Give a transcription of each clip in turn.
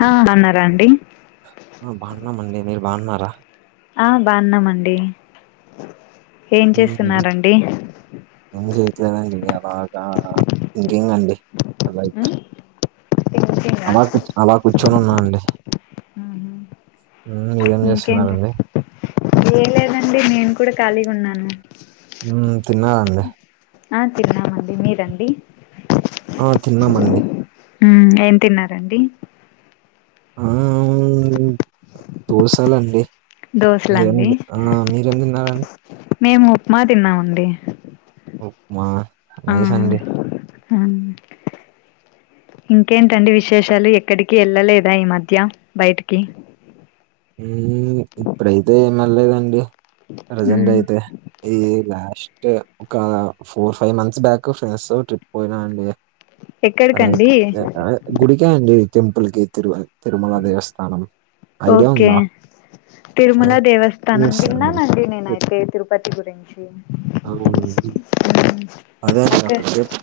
హా అన్నారా అండి ఆ బాగున్నామండి మీరు బాన్నారా? ఆ బాన్నామండి ఏం ఉమ్, చేస్తున్నారండి? ఏం చేయత్తలేదండి అలాగా థింకింగ్ అండి లైక్ థింకింగా అలా అలా కూర్చొని ఉన్నా అండి ఉమ్, మీరేం ఇంకేంటి చేస్తున్నారండి ఏ లేదండి నేను కూడా ఖాళీగా ఉన్నాను ఉమ్ తిన్నా అండి ఆ తిన్నామండి మీరండి? ఆ తిన్నామండి ఉమ్ ఏం తిన్నారండి? ఆ దోసెలండి దోశలండి ఎంగ్ ఆ మీరెం తిన్నారండి? మేము ఉప్మా తిన్నామండి ఉప్మా నైస్ అండి హ్ము్ ఇంకేంటండి విశేషాలు ఎక్కడికి వెళ్ళలేదా ఈ మధ్య బయటికి ఉమ్ ఇప్పుడైతే ఏమెల్లేదండి ప్రజెంట్ మ్మ్ అయితే ఈ లాస్ట్ ఒక four five months back friends తో ట్రిప్ పోయినా అండి లైక్ ఎక్కడికండి గుడికే అండి టెంపుల్ కి తిరు తిరుమల దేవస్థానం ఐడియా ఓకే ఉందా? తిరుమల దేవస్థానం ఎస్ విన్నానండి నేనైతే తిరుపతి గురించి అవును ఉమ్ అదే నా [inaudible] క్రికెట్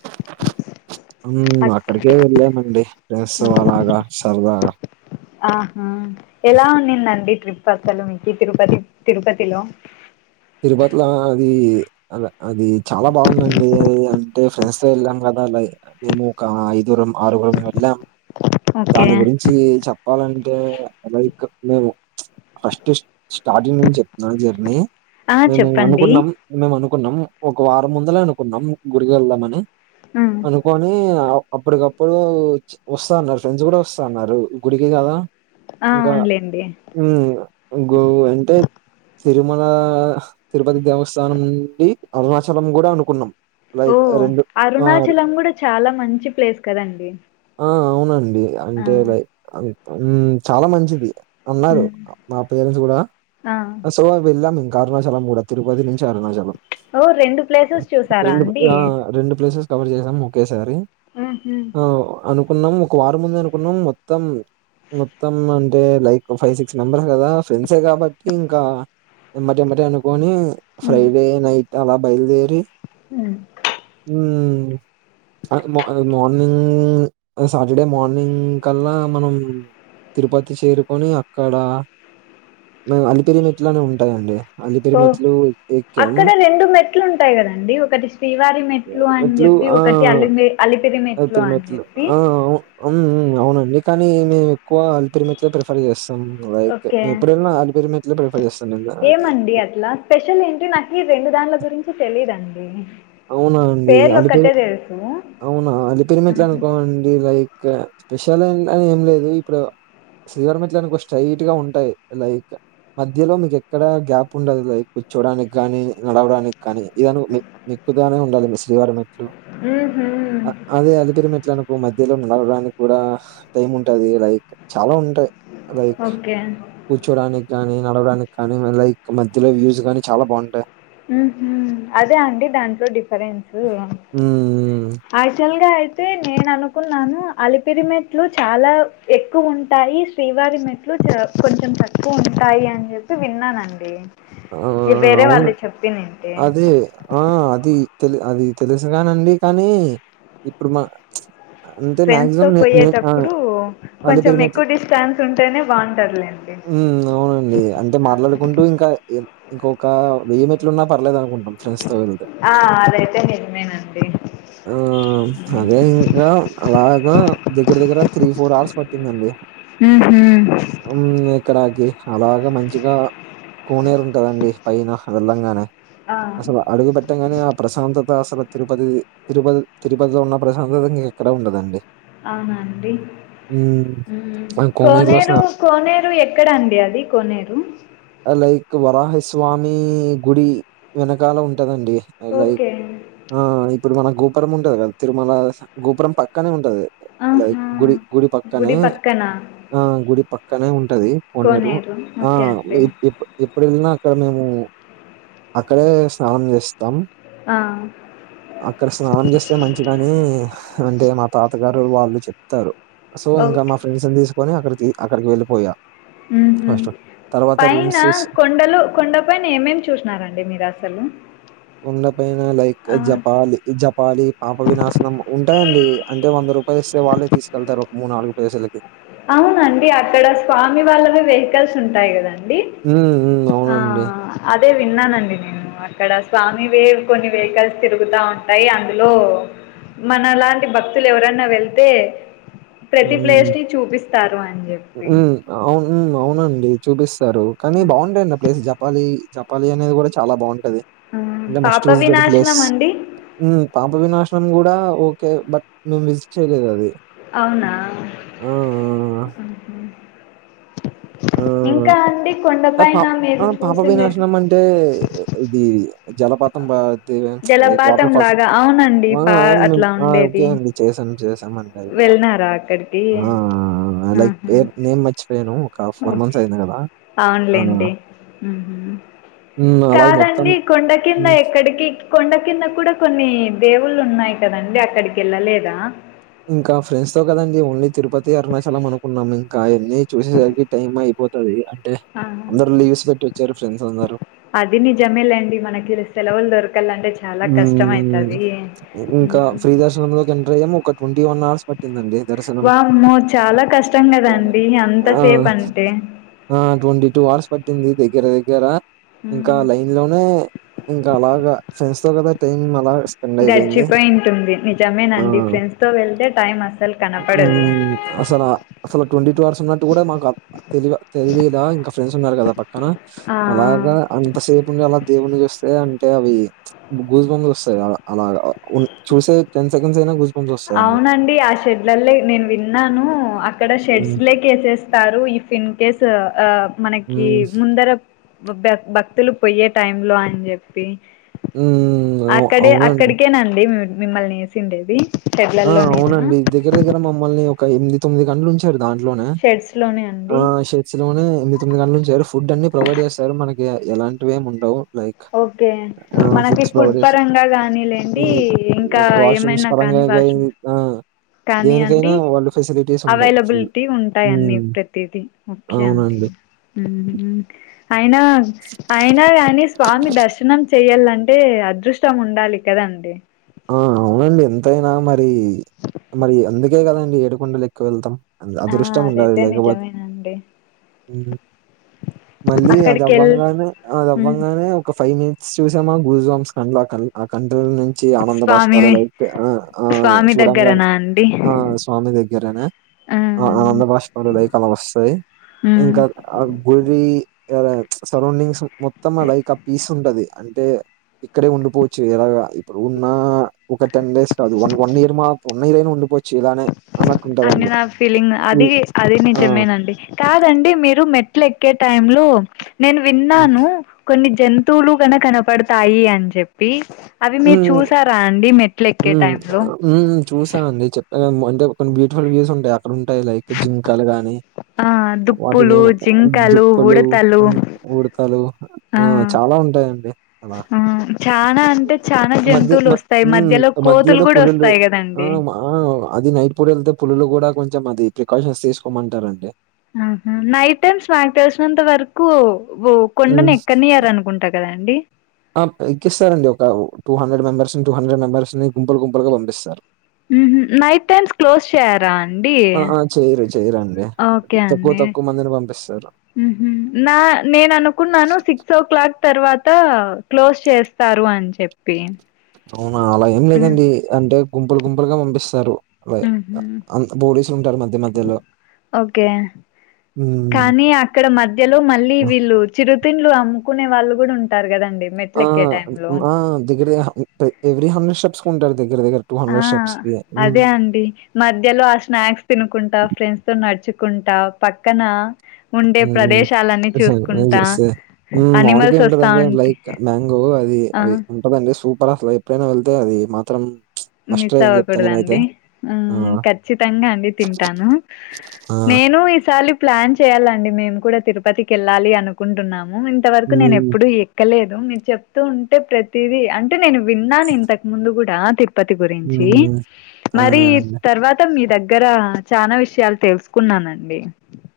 ఉమ్ అక్ అక్కడికే వెళ్ళానండి ఫ్రెండ్సో అలాగా సరదాగా ఆహా ఎలా ఉంనిందండి ట్రిప్ అసలు మీకు తిరుపతి తిరుపతిలో తిరుపతిలో ఆ అది అలా అది చాలా బాగుందండి అంటే ఫ్రెండ్స్ తో వెళ్ళాం కదా లై మేము ఐదుగురం ఆరుగురం వెల్లాం ఓకే దాని గురిం వచ్చి చెప్పాలంటే లైక్ మేము ప్చ్ ఫస్ట్ స్టార్టింగ్ నుంచి చెప్తున్నా జర్నీ ఆ మేము చెప్పండి అనుకున్నాం మేము అనుకున్నాం ఒక వారం ముందలే అనుకున్నాం గుడికి వెళ్దామని ఉమ్, అనుకోని అప్ అప్పటికప్పుడు వస్తాన్నారు ఫ్రెండ్స్ కూడా వస్తాన్నారు గుడికి కదా ఆ ఇంకా అవున్లేండి ఉమ్ గో అంటే తిరుమ లా తిరుపతి దేవస్థానం నుండి అరుణాచలం కూడా అనుకున్నాం ఓ లైక్ రెండు ఆ అరుణాచలం కూడా చాలా మంచి ప్లేస్ కదండి ఆ అవునండి ఆ అంటే లైక్ హ్మ్ చాలా మంచిది ఉన్నారు ఉమ్, మా పేరెంట్స్ కూడా ఆ సో వెళ్ళాలి ఇంకా అరుణాచలం కూడా తిరుపతి నుంచి అరుణాచలం ఓ రెండు ప్లేసెస్ చూసారా అండి ఆ రెండు ప్లేసెస్ కవర్ చేసాం ఒకేసారి ఉహు ఆ అనుకున్నాం ఒక వారం ముందే అనుకున్నాం మొత్తం మొత్తం అంటే లైక్ ఫైవ్ సిక్స్ మెంబర్స్ కదా ఫ్రెండ్సే కాబట్టి ఇంకా ఎమ్మటేమ్మటే అనుకొని ఫ్రైడే నైట్ అలా బయలుదేరి హ్మ్ హ్మ్ మార్నింగ్ సాటర్డే మార్నింగ్ కల్లా మనం తిరుపతి చేరుకొని అక్కడ అలిపిరిమెట్లని ఉంటాయండి అలిపిరి ఓ మెట్లు ఎక్కాం. అక్కడ రెండు మెట్లు ఉంటాయి కదండి ఒకటి శ్రీవారి మెట్ మెట్లు అని చెప్పి ఒకటి అలి అలిపిరి మెట్లు అని చెప్పి అవును అవునండి కానీ మేము ఎక్కువ అలిపిరమెట్లే ప్రిఫర్ చేస్తాం అలా అయితే ఓకే ఎప్పుడన్నా అలిపిరి మెట్లే ప్రిఫర్ చేస్తాం ఏమండి అట్లా స్పెషల్ ఏంటి నాకు ఈ రెండు దారుల గురించి తెలిదండి అవునా అండి అలి పెరు అవునా అలి పెరిమిట్లు అంటావండి లైక్ స్పెషల్ అని ఏం లేదు ఇప్పుడు శ్రీవారి మెట్ల అనుకో స్ట్రైట్ గా ఉంటాయి లైక్ మధ్యలో మీకు ఎక్కడ గ్యాప్ ఉండదు లైక్ కూర్చోడానికి గాని నడవడాని కానీ ఇదను [unintelligible] గానే ఉండాలి మీ శ్రీవారి మెట్లు ఊహూ అ అదే అలిపిరి మెట్లనుకో మధ్యలో నడవడానికి కూడా టైం ఉంటాది లైక్ చాలా ఉంటాయి లైక్ ఓకే కూర్చోడానికి గాని నడవడానికి కానీ లైక్ మధ్యలో వ్యూస్ గానీ చాలా బాగుంటాయి ఊహూ అదే అండి దాంట్లో డిఫరెన్సు హ్మ్. యాక్చువల్ గా అయితే నేను అనుకున్నాను అలిపిరిమెట్లు చాలా ఎక్కువ ఉంటాయి శ్రీవారి మెట్లు చ కొంచెం తక్కువ ఉంటాయి అని చెప్పి విన్నానండి ఇది వేరే వాళ్ళు చెప్పి నండి అది ఆ అది తెలు అది తెలుసుగానండి కానీ ఇప్పుడు మా ఫ్రెండ్స్ తో పోయేటప్పుడు కొంచెం అలిపిరి మెట్లు ఎక్కువ డిస్టాన్స్ ఉంటేనే బాగుంటాదిలేండి హ్మ్ అవునండి అంటే మాట్లాడుకుంటూ ఇంకా ఇంకొక వెయ్యి మెట్లు ఉన్నా పర్లేదు అనుకుంట ఆ అదైతే నిజమేనండి హ్మ్ అదే ఇంకా అలాగా దగ్గర దగ్గర త్రీ ఫోర్ అవర్స్ పట్టిందండి ఊహూ ఇక్కడకి అలాగ మంచిగా కోనేరు ఉంటదండి పైన వెళ్లంగానే ఆ అడుగు పెట్టంగానే ఆ ప్రశాంతత అసలు తిరుపతి తిరుపతి తిరుపతిలో ఉన్న ప్రశాంతత ఇంకెక్కడ ఉండదండి అవునాండి హ్మ్. మన కోనేరులో కోనేరు స్నా కోనేరు ఎక్కడ అండి అది కోనేరు లైక్ వరాహస్వామి గుడి వెనకాల ఉంటదండి లైక్ ఓకే ఆ ఇప్పుడు మన గోపురం ఉంటది కదా తిరుమల గోపురం పక్కనే ఉంటది లైక్ ఆహా గుడి గుడి పక్కనే ఆ గుడి పక్కనే ఉంటది కొనేరు కోనేరు ఆ ఓకే అండి ఎప్పు ఎప్పుడు వెళ్ళినా అక్కడ మేము అక్కడే స్నానం చేస్తాం ఆ, అక్కడ స్నానం చేస్తే మంచిదని అంటే మా తాతగారు వాళ్ళు చెప్తారు సో ఇంకా ఓకే మా ఫ్రెండ్స్ని తీసుకొని అక్కడికి అక్కడికి వెళ్ళిపోయా మ్ హు ఫస్ట్. తర్వాత పైన రూమ్సేస్ కొండలు కొండ పైనా ఏమేమి చూసినారండి మీరు అసలు కొండపైన లైక్ ఆ, జపాలి జపాలి పాప వినాశనం ఉంటాయండి అంటే వంద రూపాయలు ఇస్తే వాళ్ళే తీసుకెళ్తారు ఒక మూడు నాలుగు ప్లేస్లకి అవునండి అక్కడ స్వామి వాళ్ళవి వెహికల్స్ ఉంటాయి కదండి మ్ ఆ ఆ అదే విన్నానండి నేను అక్కడ స్వామి వే కొన్ని వెహికల్స్ తిరుగుతా ఉంటాయి అందులో మనలాంటి భక్తులు ఎవరన్నా వెళ్తే ప్రతి ప్లేస్ హ్మ్. ని చూపిస్తారు అని చెప్పి హ్మ్. అవును అవునండి చూపిస్తారు కానీ బాగుంటయండి ప్లేస్ జపాలి జపాలి అనేది కూడా చాలా బాగుంటది ఆ, అంటే మస్ట్ పాప విజిటబుల్ ప్లేస్ వినాశనం అండి మ్ పాప వి నాశనం కూడా ఓకే బట్ మేము విజిట్ చేయలేదు అది అవునా ఆ ఆ! ఆ! ఇంకా అండి పా కొండపైన ఆ మీరు పాప చూసిండేటి వినాశనం అంటే ఇది జలపాతం బా లైక్ జలపాతం వాటర్ ఫాల్స్ లాగా అవునండి పా అట్లా ఓకే ఉండేది అండి చేసాం చేసాం మండి అదికూడా వెళ్ళినారా అక్కడికి ఆ లైక్ ఆహా పేరు నేను మర్చిపో యను ఒక ఫోర్ మంత్స్ అయింది కదా అవునులేండి హ్మ్. అలాగే మొత్తం కదండి కొండ కింద హ్మ్. ఎక్కడికి కొండ కింద కూడా కొన్ని దేవుళ్ళు ఉన్నాయి కదండి అక్కడికేళ్ళలేదా ఇంకా ఫ్రెండ్స్ తో కదండి ఓన్లీ తిరుపతి అరుణాచలం అనుకున్నాము ఇంకా అవన్నీ చూసేసరికి టైం అయిపోతది అంటే ఆ అందరూ లీవ్స్ పెట్టి వచ్చారు ఫ్రెండ్స్ అందరు అది నిజమేలేండి మనకి సెలవులు దొరకాలంటే చాలా హ్మ్. కష్టమైతాది ఆడ ఎం ఒక ట్వంటీ వన్ ఆర్స్ పట్టిందండి దర్శ వామ్మో చాలా కష్టం కదండి ఆ అంతసేపు అంటే ఆ ట్వంటీ టూ అవర్స్ పట్టింది దగ్గర దగ్గర ఇంకా లైన్ లోనే ఇంకా అలాగా ఫ్రెండ్స్ తో కదా టైమ్ అలా స్పెండ్ అయిపోయింది గడిచిపోయి ఉంటుంది ఆ నిజమేనండి ఫ్రెండ్స్ తో వెళ్తే టైం అస్సలు కనపడదు మ్మ్ అసలు అసలు ట్వంటీ టూ అవర్స్ ఉన్నట్టు కూడా మాకు తెలి తెలిదా ఇంకా ఫ్రెండ్స్ ఉన్నారు కదా పక్కన ఆ అలాగా అంతసేపు ఉండి అలా దేవుని చూస్తే అంటే అవి గూస్ బంప్స్ వస్తాయి అలాగా చూసే టెన్ సెకండ్స్ అయినా గూస్ బంప్స్ వస్తాయండి అవునండి ఆ షెడ్లల్లో నేను విన్నాను అక్కడ షెడ్స్ మ్మ్ లేకేసేస్ తారు ఇఫ్ ఇన్ కేస్ ఆ మనకి మ్మ్ ముందర బ భక్తులు పొయ్యే టైం లో అని చెప్పి హ్మ్. అవు అక్కడే అవునండి. అక్కడికేనండి మిమ్మల్ని వేసిండేది ఆ షెడ్లలోనేనా అవునండి దగ్గర దగ్గర మమ్మల్ని ఒక ఎనిమిది తొమ్మిది గంట లుంచారు దాంట్లోనే షెడ్స్ లోనే ఆ అండి అలోనే ఎనిమిది తొమ్మిది గంటలు ఉంచారు ఫుడ్ అన్ని ప్రొవైడ్ చేస్తారు మనకి ఎలాంటివేమి ఉండవు లైక్ ఓకే ఆ మనకి ఫుడ్స్ ఫుడ్ ప్రొవైడ్ చేస పరంగా కానీలేండి ఇంకా వాష్రూమ్స్ ఏమైనా పరంగా కానీ వాష్రూమ్ ఆ కానీ అండి దేనికైనా వాళ్ళు ఫెసిలిటీస్ ఉంటాయి ఫుల్. అవైలబిలిటీ ఉంటాయి అన్నీ హ్మ్. ప్రతీది ఓకే అండి అవునండి. మ్మ్ అయినా అయినా కానీ స్వామి దర్శనం చెయాలంటే అదృష్టం ఉండాలి కదండి ఆ అవునండి ఎంతైనా మరి మరి అందుకే కదండి ఏడుకొండలు ఎక్కి వెళ్తాం ఆ అదృష్టం ఉండాలి అదైతే లేకపో నిజమేనండి మళ్ళీ అది అక్కడికి వెళ్ అవ్వంగానే అది అవ్వంగానే ఒక ఫైవ్ మినిట్ చూసామా గూస్బోంబ్స్ కన్ల ఆ ఆ కంటి నీ వచ్చి ఆనంద స్వామి బాష్పాలు లైక్ ఆ ఆ స్వామి చూడంగానే దగ్గరనా అండి ఆ స్వామి దగ్గరనే ఆ ఆనంద బాష్పాలు లైక్ అలా వస్తాయి మ్మ్. ఇంకా ఆ గుడి సరౌండింగ్స్ మొత్తం లైక్ ఆ పీస్ ఉంటది అంటే ఇక్కడే ఉండిపోవచ్చు ఇలాగ ఇప్పుడు ఉన్న ఒక టెన్ డేస్ కాదు వన్ వన్ ఇయర్ మా వన్ ఇయర్ అయినా ఉండిపోవచ్చు ఇలానే అన్ని అన్నట్టుంటదండి. నా ఫీలింగ్ అది హ్మ్. అది ఆ! నిజమే అండి కాదండి మీరు మెట్లు ఎక్కే టైమ్ లో నేను హ్మ్. విన్నాను కొన్ని జంతువులు కన కనపడతాయి అని చెప్పి అవి మీరు హ్మ్. చూసారా అండి మెట్లు ఎక్కే టై లో చూసా అండి చెప్ప అంటే కొన్ని బ్యూటిఫుల్ వ్యూస్ ఉంటాయి అక్కడ ఉంటాయి లైక్ జింకలు గాని ఆ వాటిని దుప్పులు ఏమన్ జింకలు దుప్పులు ఉడతలు ఉడతలు ఆ చాలా ఉంటాయండి అలా ఆ చానా అంటే చానా మధ్య జంతువులు మ వస్తాయి మధ్యలో కోతులు మధ్యలో కూడా పులులు వస్తాయి ఆ కదండి మా ఆ అది నైట్ పూట వెళ్తే పులులు కూడా కొంచెం అది ప్రికాషన్స్ తీసుకోమంటారండి ఆహా నైట్ టైమ్స్ మాకు తెలిసినంత వరకు హ్మ్. కొండను ఎక్కడినియ్యారనుకుంట కదండి ఆ ఎక్కిస్తారండి ఒక టూ హండ్రెడ్ మెంబర్స్ నీ టూ హండ్రెడ్ మెంబర్స్ ని గుంపులు గుంపులుగా పంపిస్తారు ఉహు నైట్ టైమ్స్ క్లోజ్ చేయరా అండి ఆ! ఆ! చేయరు చేయరండి. ఓకే తక్కువ అండి తక్కువ మందిని పంపిస్తారు. నా నేను అనుకున్నాను సిక్స్ ఓ క్లాక్ తర్వాత క్లోజ్ చేస్తారు అని చెప్ స్పెన్ అవునా అలా ఏం లేదండి అంటే గుంపులు గుంపులుగా పంపిస్తారు అలా ఊహు పోలీసులు ఉంటారు మధ్య మధ్యలో ఓకే హ్మ్. కానీ అక్కడ మధ్యలో మళ్ళీ ఆ! వీళ్ళు చిరుతిండ్లు అమ్ముకునే వాళ్ళు కూడా ఉంటారు కదండి ఆ మెట్లెక్కే టైంలో ఆ దగ్గర ఎవ్రీ హండ్రెడ్ స్టెప్స్ ఉంటారు దగ్గర దగ్గర ఆ స్టెప్స్‌కి. హ్మ్. అదే అండి మధ్యలో ఆ స్నాక్స్ తినుకుంటా ఫ్రెండ్స్తోనడుచుకుంటా పక్కన ఉండే హ్మ్. ప్రదేశాలన్నీ చూసుకుంటా హ్మ్. మామిడికాయ అనిమల్స్ వస్తా ఉంటదండి. ఉం లైక్ మ్యాంగో అది అవి ఉంటదండి సూపర్ అసలు ఎప్పుడైనా వెళ్తే అది మాత్రం మస్ట్ మిస్ ట్రై అని చెప్తా నేనైతే. అవ్వకూడదండి ఆ! హుమ్ ఖచ్చితంగా అండి తింటాను ఆ! నేను ఈసారి ప్లాన్ చేయాలండి మేము కూడా తిరుపతికి వెళ్ళాలి అనుకుంటున్నాము ఇంతవరకు నేను హ్మ్. ఎప్పుడు వెల్లలేదు మీరు చెప్తూ ఉంటే ప్రతిదీ అంటే నేను విన్నాను ఇంతకు ముందు కూడా తి తిరుపతి గురించి హ్మ్. మరి అదేనండి. తర్వాత మీ దగ్గర చాలా విషయాలు తెలుసుకున్నానండి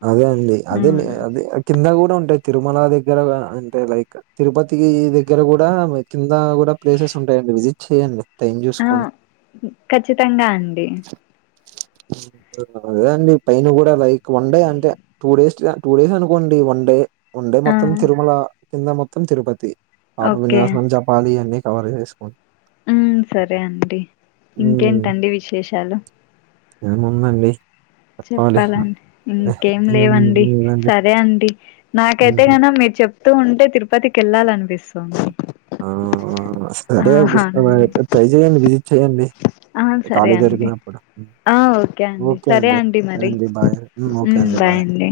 అదే అండి అదే హ్మ్. అదే కింద కూడా ఉంటాయి తిరుమల దగ్గర అంటే లైక్ తిరుపతి దగ్గర కూడా కింద కూడా ప్లేసెస్ ఉంటాయండి విజిట్ చెయ్యండి ఆ ఖచ్చితంగా అండి అదే అండి పైన కూడా లైక్ ఉండయి అంటే టూ డేస్ టూ డేస్ అనుకోండి వన్ డే వన్ డే ఆ మొత్తం తిరుమల కింద మొత్తం తిరుపతి పాప ఓకే వినాశనం జపాలి అన్నీ కవర్ చేసుకు హుమ్ సరే అండి హ్మ్. ఇంకేంటండి విశేషాలు ఏముందండి చెప్పాలి. చెప్పాలండి ఇంకేం హ్మ్. లేవండి లేదండి. సరే అండి నాకైతే హ్మ్. కన మీరు చెప్తూ ఉంటే తిరుపతికెళ్ళాలనిపిస్తుంది అవునా సరే ట్రై చేయండి విజిట్ చేయండి ఆ సరే ఖాళీ అండి దొరికినప్పుడు ఓకే అండి సరే అండి మరి హుమ్ బాయ్ అండి